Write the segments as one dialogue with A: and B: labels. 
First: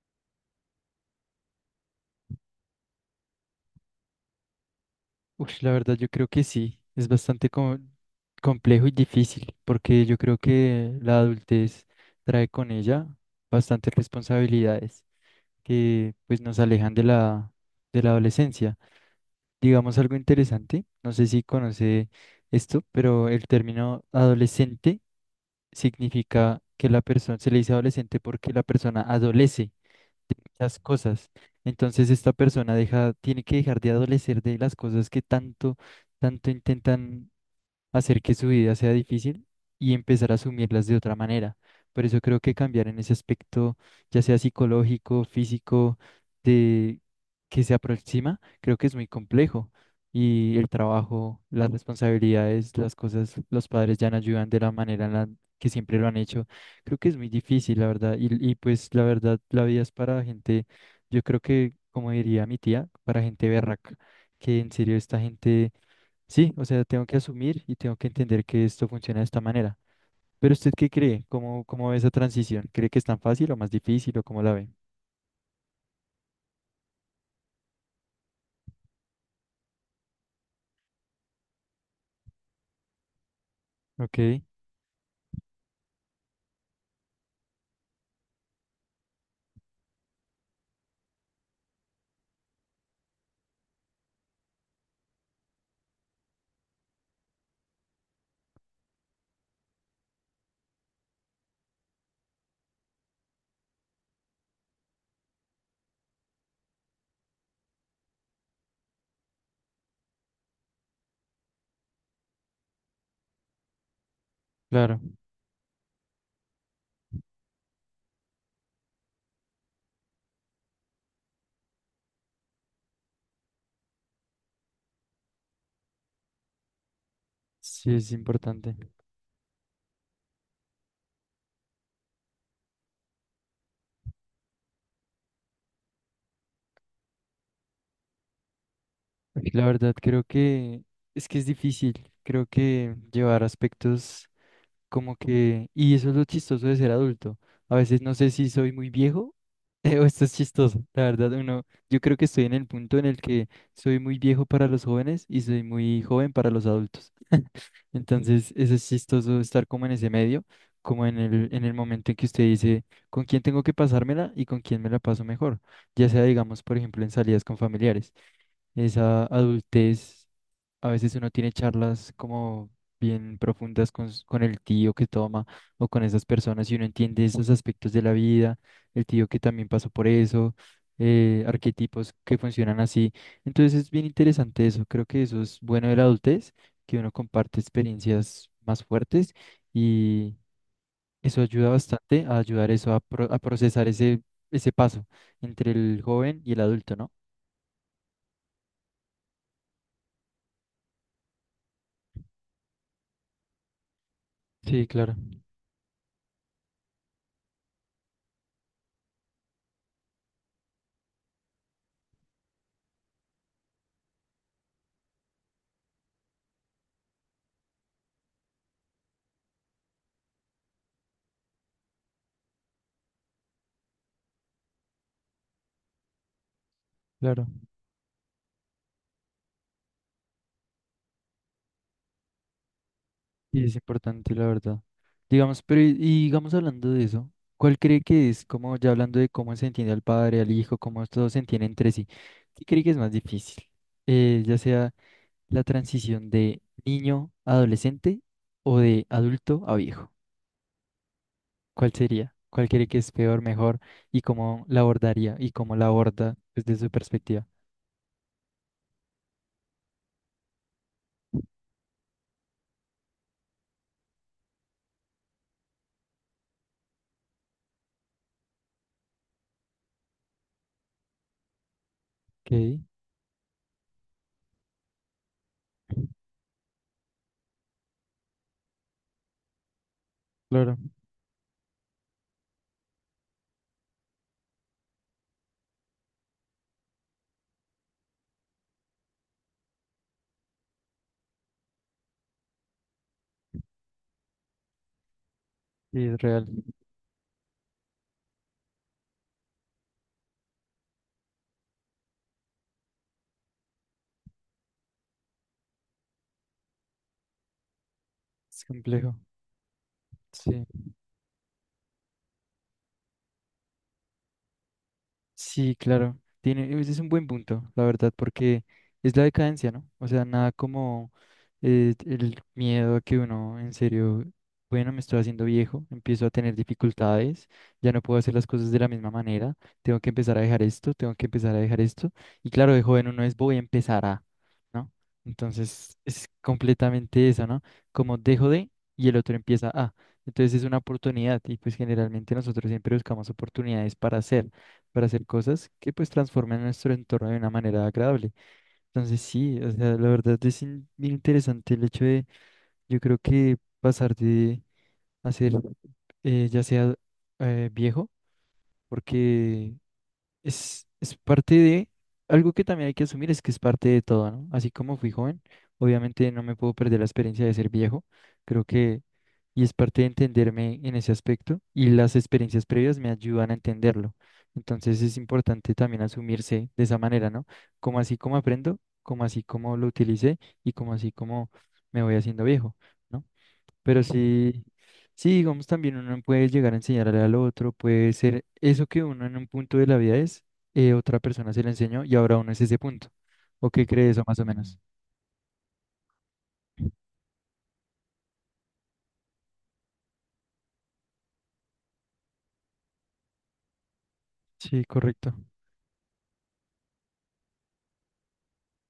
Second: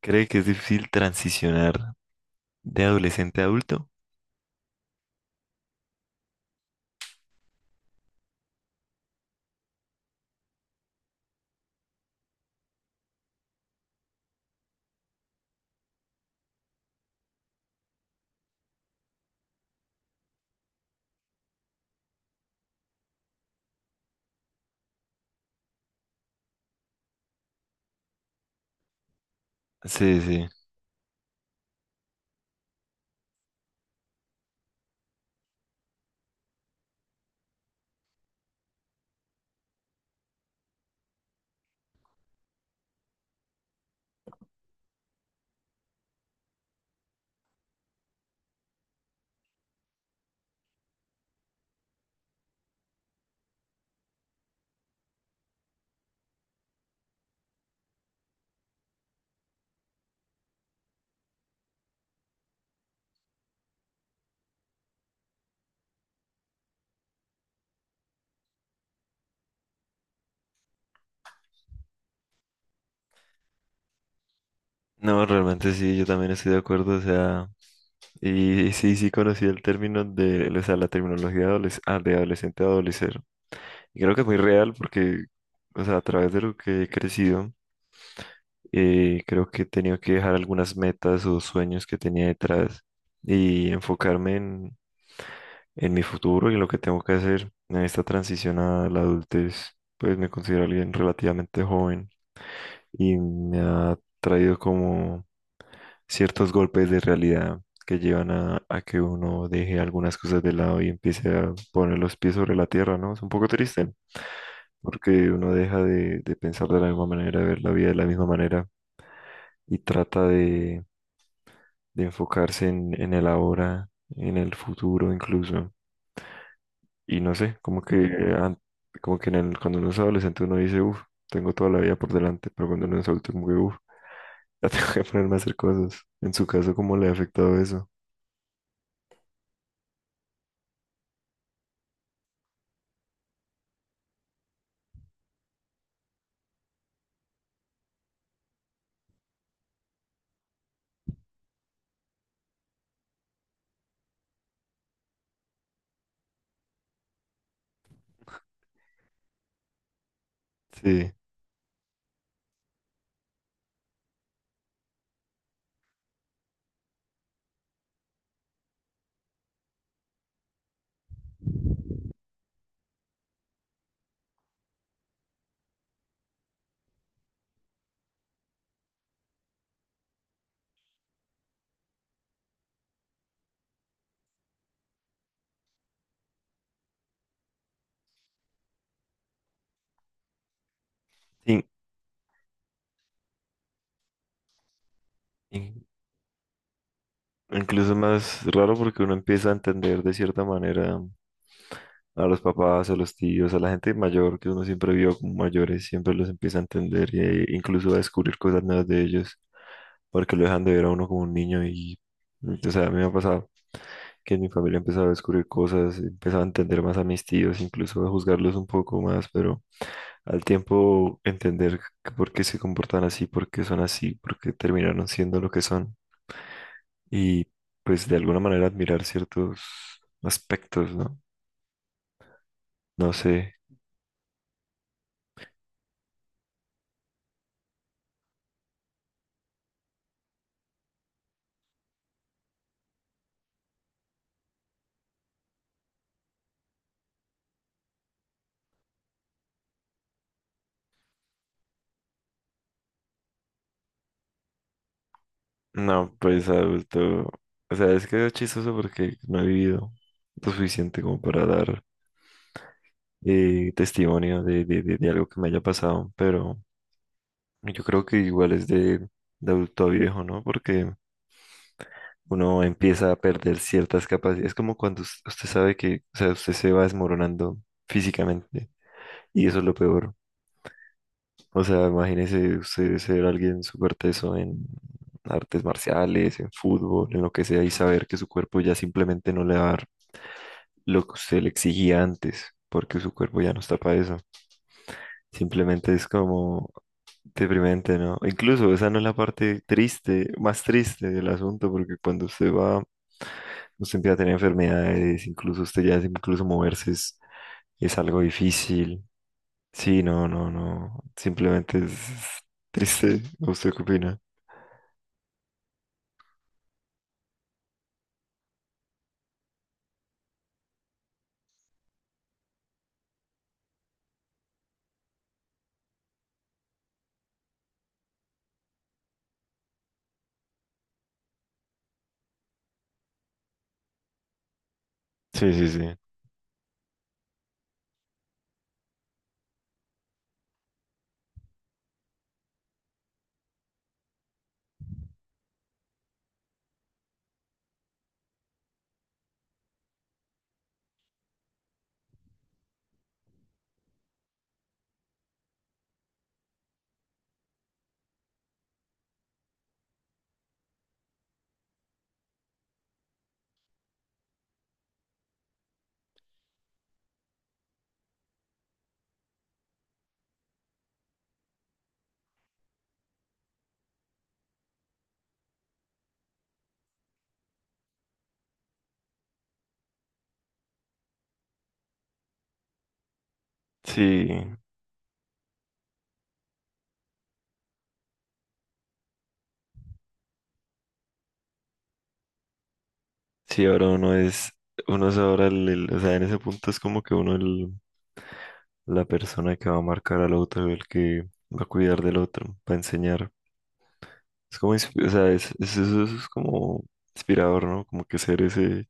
A: ¿Cree que es difícil transicionar de adolescente a adulto?
B: Uy, la verdad yo creo que sí, es bastante complejo y difícil, porque yo creo que la adultez trae con ella bastantes responsabilidades que pues nos alejan de la adolescencia. Digamos algo interesante, no sé si conoce esto, pero el término adolescente significa que la persona se le dice adolescente porque la persona adolece
A: Sí, sí.
B: las cosas. Entonces esta persona deja, tiene que dejar de adolecer de las cosas que tanto, tanto intentan hacer que su vida sea difícil y empezar a asumirlas de otra manera. Por eso creo que cambiar en ese aspecto, ya sea psicológico, físico, de que se aproxima, creo que es muy complejo. Y el trabajo, las responsabilidades, las cosas, los padres ya no ayudan de la manera en la que siempre lo han hecho. Creo que es muy difícil, la verdad. Y pues la verdad, la vida es para gente, yo creo que, como diría mi tía, para gente berraca, que en serio esta gente. Sí, o sea, tengo que asumir y tengo que entender que esto funciona de esta manera. Pero ¿usted qué cree? ¿Cómo ve esa transición? ¿Cree que es tan fácil o más difícil o cómo la ve?
A: No, realmente sí, yo también estoy de acuerdo, o sea, y sí, sí conocí el término de, o sea, la terminología de, de adolescente a adolecer. Y creo
B: Ok,
A: que es muy real porque, o sea, a través de lo que he crecido, creo que he tenido que dejar algunas metas o sueños que tenía detrás y enfocarme en mi futuro y en lo que tengo que hacer en esta transición a la adultez. Pues me considero alguien relativamente joven. Y me ha traído como ciertos golpes de realidad que llevan a que uno deje algunas cosas de lado y empiece a poner los pies sobre la tierra, ¿no? Es un poco triste
B: claro,
A: porque uno deja de pensar de la misma manera, de ver la vida de la misma manera y trata de enfocarse en el ahora, en el futuro incluso. Y no sé,
B: sí es
A: an-
B: importante.
A: como que en el, cuando uno es adolescente uno dice, uff, tengo toda la vida por delante, pero cuando uno es adulto como que, uff. Ya tengo que ponerme a hacer cosas. En su caso, ¿cómo le ha afectado eso?
B: La verdad creo que es difícil, creo que llevar aspectos como que, y eso es lo chistoso de ser adulto. A veces no sé si soy muy viejo o esto es chistoso. La verdad, uno, yo creo que estoy en el punto en el que soy muy viejo para los jóvenes y soy muy joven para los adultos. Entonces, eso es chistoso estar como en ese medio, como
A: Sí.
B: en el momento en que usted dice con quién tengo que pasármela y con quién me la paso mejor. Ya sea, digamos, por ejemplo, en salidas con familiares. Esa adultez. A veces uno tiene charlas como bien profundas con el tío que toma o con esas personas y uno entiende esos aspectos de la vida, el tío que también pasó por eso, arquetipos que funcionan así. Entonces es bien interesante eso. Creo que eso es bueno de la adultez, que uno comparte experiencias más fuertes y eso
A: Sí.
B: ayuda bastante a ayudar eso a, a procesar ese paso entre
A: in-
B: el joven y el adulto, ¿no?
A: Incluso más raro porque uno empieza a entender de cierta manera a los papás, a los tíos, a la gente mayor que uno
B: Sí,
A: siempre vio
B: claro,
A: como mayores, siempre los empieza a entender e incluso a descubrir cosas nuevas de ellos porque lo dejan de ver a uno como un niño y, o sea, a mí me ha pasado que en mi familia empezaba a descubrir cosas, empezaba a entender más a mis tíos, incluso a juzgarlos un poco más, pero al tiempo entender que por qué se comportan así, por qué son así, por qué terminaron siendo lo que son y
B: claro.
A: pues de alguna manera admirar ciertos aspectos, ¿no? No sé.
B: Y es importante, la verdad. Digamos, pero y digamos hablando de eso, ¿cuál cree que es, como ya hablando de cómo se entiende al padre, al hijo, cómo todos se entienden entre sí, ¿qué cree que es más difícil? Ya sea la transición de niño a adolescente o de adulto a viejo. ¿Cuál sería? ¿Cuál cree que es peor, mejor y cómo la abordaría y cómo la
A: No,
B: aborda
A: pues
B: desde su
A: adulto.
B: perspectiva?
A: O sea, es que es chistoso porque no he vivido lo suficiente como para dar testimonio de, de algo que me haya pasado, pero yo creo que igual es de adulto a viejo, ¿no? Porque
B: Ok,
A: uno empieza a perder ciertas capacidades. Es como cuando usted sabe que, o sea, usted se va desmoronando físicamente y eso es lo peor.
B: claro,
A: O sea, imagínese usted ser alguien súper teso en artes marciales, en fútbol, en lo que sea, y saber que su cuerpo ya simplemente no le va a dar lo que usted le exigía antes, porque su cuerpo ya no está para eso. Simplemente
B: sí
A: es
B: es real,
A: como deprimente, ¿no? Incluso esa no es la parte triste, más triste del asunto, porque cuando usted va, usted empieza a tener enfermedades, incluso usted ya, incluso moverse es algo
B: es
A: difícil.
B: complejo.
A: Sí, no, no,
B: Sí.
A: no, simplemente es triste. ¿Usted qué opina?
B: Sí, claro. Tiene, ese es un buen punto, la verdad, porque es la decadencia, ¿no? O sea, nada como el miedo a que uno, en serio, bueno, me estoy haciendo viejo, empiezo a tener dificultades, ya no puedo hacer las cosas de la misma manera, tengo que empezar a dejar esto, tengo que empezar a dejar esto. Y claro, de joven uno es voy a empezar a, ¿no?
A: Sí, sí,
B: Entonces
A: sí.
B: es completamente eso, ¿no? Como dejo de y el otro empieza a. Entonces es una oportunidad y pues generalmente nosotros siempre buscamos oportunidades para hacer cosas que pues transformen nuestro entorno de una manera agradable. Entonces sí, o sea, la verdad es bien interesante el hecho de, yo creo que pasar de hacer ya sea viejo, porque es parte de algo que también hay que asumir, es que es parte de todo, ¿no? Así como fui joven, obviamente no me puedo perder la experiencia de ser viejo, creo que, y es parte de entenderme en ese aspecto, y las experiencias previas me ayudan a entenderlo. Entonces es importante también asumirse de esa manera, ¿no? Como así como aprendo, como así como lo utilicé y como así como me voy haciendo viejo, ¿no? Pero
A: Sí,
B: sí, sí, digamos, también uno puede llegar a enseñarle al otro, puede ser eso que uno en un punto de la vida es, otra persona se lo enseñó y ahora uno es ese punto.
A: sí,
B: ¿O qué
A: ahora
B: cree eso más o menos?
A: uno es ahora o sea, en ese punto es como que uno el, la persona que va a marcar al otro, el que va a cuidar del otro, va a enseñar. Es como,
B: Sí,
A: o sea,
B: correcto.
A: eso es como inspirador, ¿no? Como que ser ese,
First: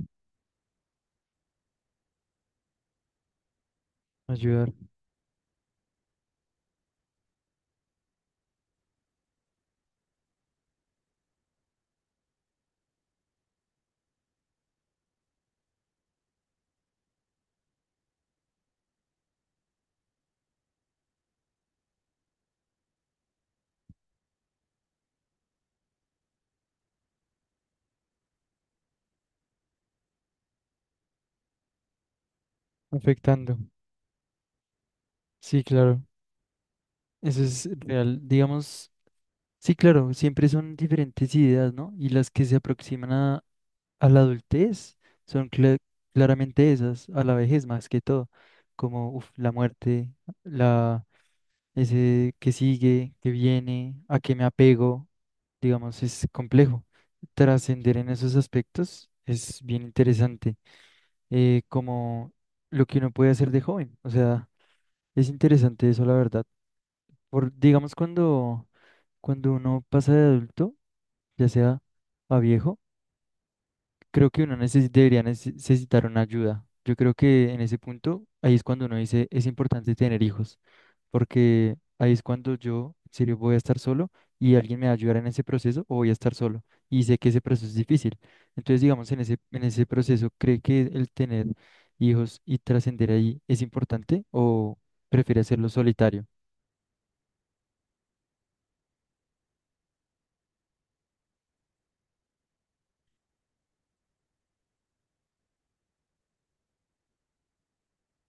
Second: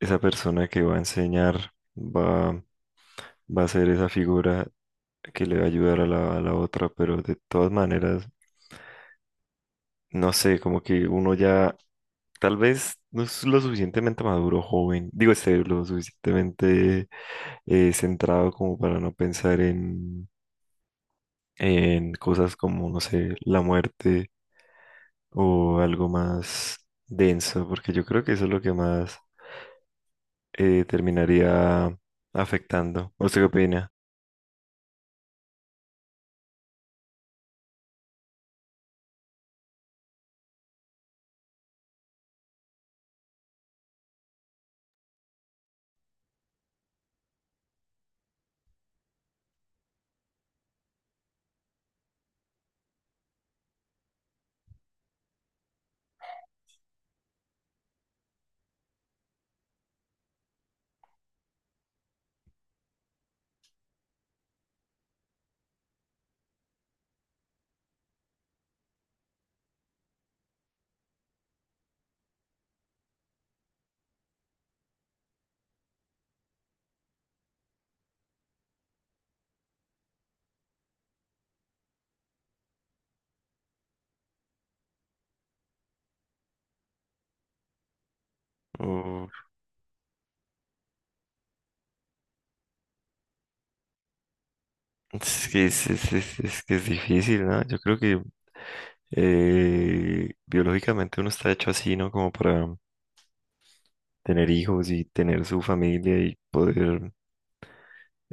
A: esa persona que va a enseñar, va, va a ser esa figura
B: Ayudar,
A: que le va a ayudar a la otra, pero de todas maneras, no sé, como que uno ya tal vez no es lo suficientemente maduro, joven, digo, este, lo suficientemente centrado como para no pensar en cosas como, no sé, la muerte o algo más denso, porque yo creo que eso es lo que más terminaría afectando. ¿Usted qué
B: afectando.
A: opina?
B: Sí, claro. Eso es real. Digamos, sí, claro, siempre son diferentes ideas, ¿no? Y las que se aproximan a la adultez son claramente esas, a la vejez más que todo, como uf, la muerte, ese que sigue, que viene, a qué me apego, digamos, es complejo. Trascender en esos aspectos es bien interesante, como lo que uno puede hacer de joven. O sea, es interesante eso, la verdad. Por, digamos, cuando uno pasa de adulto, ya sea a viejo, creo que uno debería necesitar una ayuda. Yo creo que en ese punto, ahí es cuando uno dice, es importante tener hijos. Porque ahí es cuando yo, en serio, voy a estar solo y alguien me va a ayudar en ese proceso o voy a estar solo. Y sé que ese proceso es difícil. Entonces, digamos, en
A: Uf,
B: ese, en ese proceso, ¿cree que el tener hijos y trascender ahí es importante o prefiere
A: es que
B: hacerlo solitario?
A: es que es difícil, ¿no? Yo creo que biológicamente uno está hecho así, ¿no? Como para tener hijos y tener su familia y poder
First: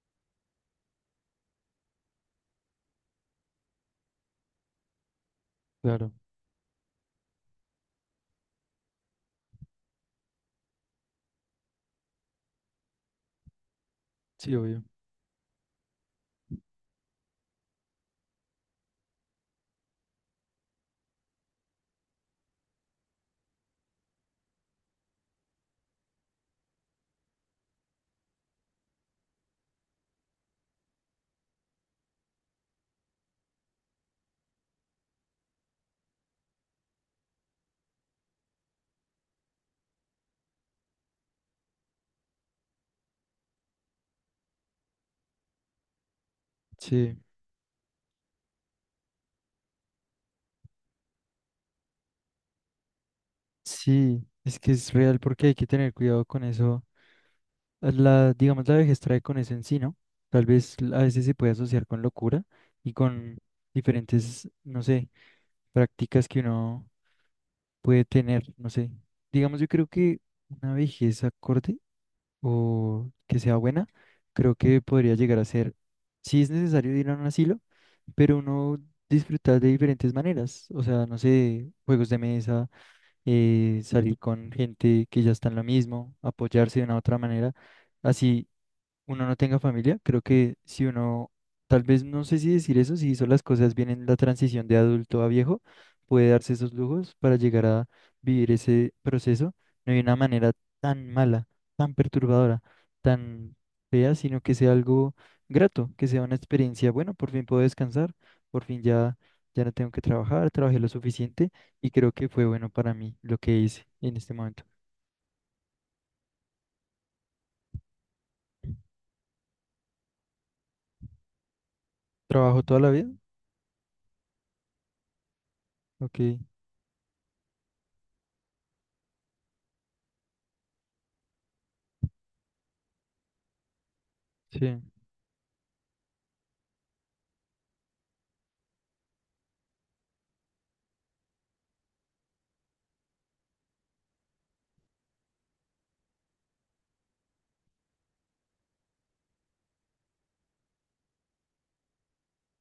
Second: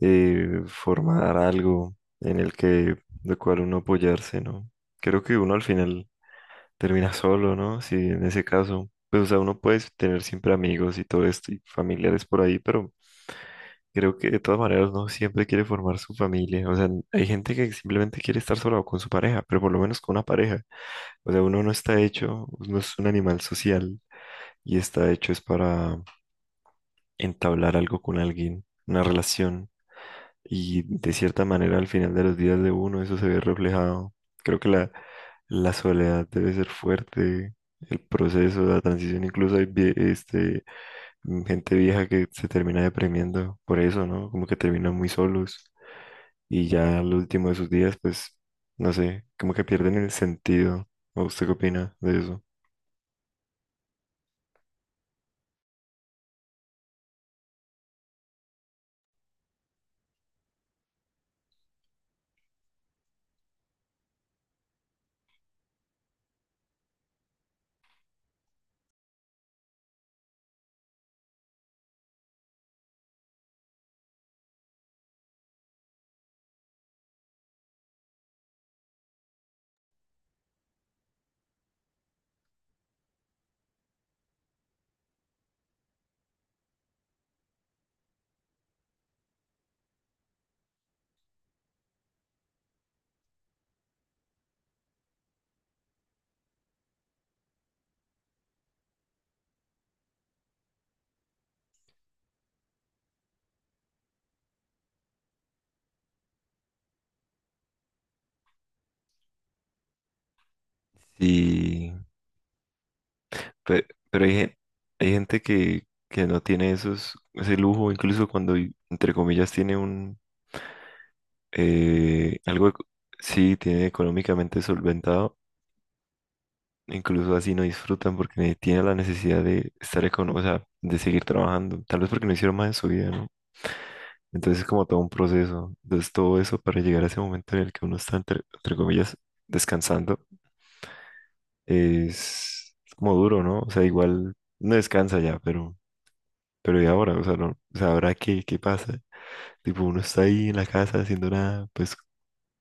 A: formar algo en el que, de cual uno apoyarse, ¿no? Creo que uno al final
B: Claro,
A: termina solo, ¿no? Si en ese caso, pues, o sea, uno puede tener siempre amigos y todo esto y familiares por ahí, pero creo que de
B: sí,
A: todas
B: obvio.
A: maneras no siempre quiere formar su familia. O sea, hay gente que simplemente quiere estar sola o con su pareja, pero por lo menos con una pareja. O sea, uno no está hecho, no es un animal social y está hecho es para entablar algo con alguien, una relación. Y de cierta manera al final de los días de uno eso se ve reflejado. Creo que la soledad debe ser fuerte. El proceso, de la transición, incluso hay gente vieja que se termina deprimiendo por eso, ¿no? Como que terminan muy solos. Y ya al
B: Sí,
A: último de sus días, pues, no sé, como que pierden el sentido. ¿O usted qué opina de eso?
B: sí, es que es real porque hay que tener cuidado con eso. La, digamos, la vejez trae con eso en sí, ¿no? Tal vez a veces se puede asociar con locura y con diferentes, no sé, prácticas que uno puede tener, no sé. Digamos, yo creo que una vejez acorde o que sea buena, creo que podría llegar a ser, si es necesario ir a un asilo, pero uno disfrutar de diferentes maneras, o sea, no sé, juegos de mesa, salir con gente que ya está en lo mismo, apoyarse de una u otra manera, así uno no tenga familia, creo que si uno, tal vez no sé si decir eso, si hizo las cosas bien en la transición de adulto a viejo, puede darse esos lujos para llegar a vivir ese proceso, no de una manera tan mala, tan perturbadora, tan fea, sino que sea algo grato, que sea una experiencia, bueno, por fin puedo descansar, por fin ya, ya no tengo que trabajar, trabajé lo suficiente y
A: Sí,
B: creo que fue bueno para mí lo que hice en
A: pero,
B: este momento.
A: hay gente que no tiene esos, ese lujo, incluso cuando, entre comillas, tiene un, eh,
B: ¿Trabajo
A: algo,
B: toda
A: eco-
B: la vida?
A: sí, tiene económicamente solventado,
B: Ok,
A: incluso así no disfrutan porque tiene la necesidad de estar económico, o sea, de seguir trabajando, tal vez porque no hicieron más en su vida, ¿no? Entonces es
B: sí,
A: como todo un proceso. Entonces todo eso para llegar a ese momento en el que uno está, entre, entre comillas, descansando, es como duro, ¿no? O sea, igual no descansa ya, pero ¿y ahora? O sea, no, o sea, ¿ahora qué, qué pasa? Tipo, uno está ahí en la casa haciendo nada, pues,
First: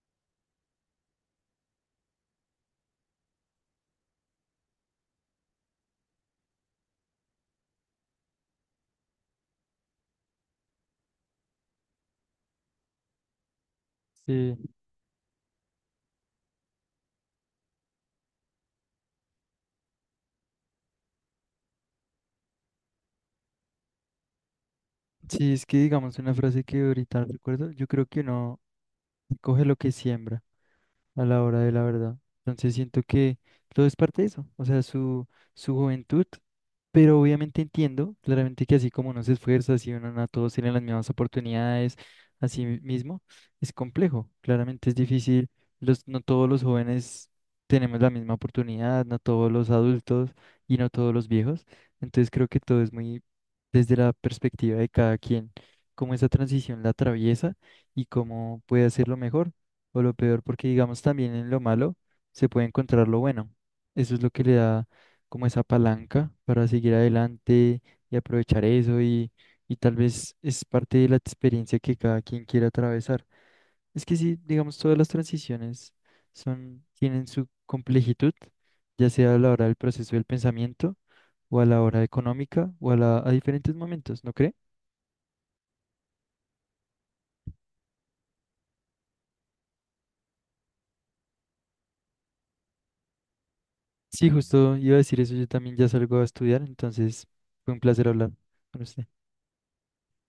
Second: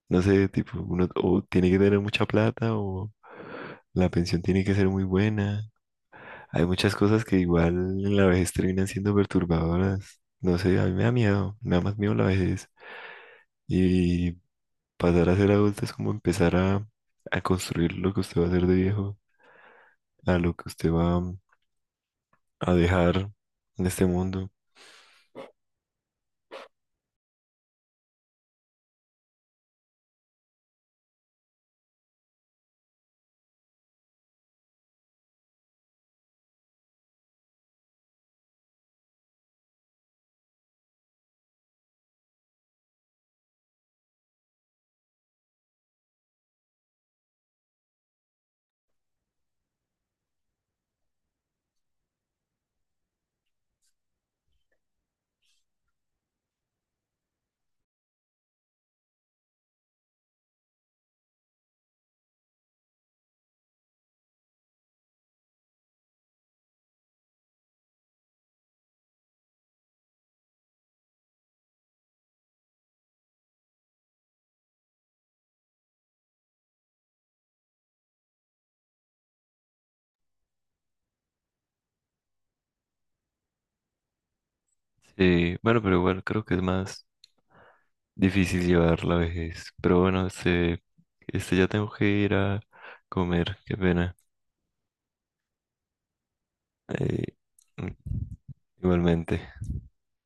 A: no sé, tipo, uno o tiene que tener mucha plata o la pensión tiene que ser muy buena. Hay muchas cosas que igual en la vejez terminan siendo perturbadoras. No sé, a mí me da miedo, me da más miedo la vejez. Y
B: sí.
A: pasar a ser adulto es como empezar a construir lo que usted va a hacer de viejo, a lo que usted va a dejar en este mundo.
B: Sí, es que digamos una frase que ahorita recuerdo, yo creo que uno coge lo que siembra a la hora de la verdad. Entonces siento que todo es parte de eso, o sea, su juventud, pero obviamente entiendo claramente que así como uno se esfuerza, así uno no a todos tienen las mismas oportunidades, así mismo, es complejo, claramente es difícil, los, no todos los jóvenes tenemos la misma oportunidad, no todos los adultos y no todos los viejos, entonces creo que todo es muy desde la perspectiva de cada quien, cómo esa transición la atraviesa y cómo puede hacerlo mejor o lo peor, porque digamos también en lo malo se puede encontrar lo bueno. Eso es lo que le da como esa palanca para seguir adelante y aprovechar eso y tal vez es parte de la experiencia que cada quien quiera atravesar. Es que sí, digamos, todas las transiciones son, tienen su complejitud, ya sea a la hora del proceso del pensamiento o a la hora económica o a diferentes momentos, ¿no cree?
A: Sí, bueno, pero igual creo que es más difícil llevar la vejez. Pero bueno, este ya tengo que ir a comer, qué pena.
B: Sí, justo iba a decir eso, yo también ya salgo a estudiar,
A: Eh,
B: entonces fue un
A: mm,
B: placer hablar con usted.
A: Igualmente.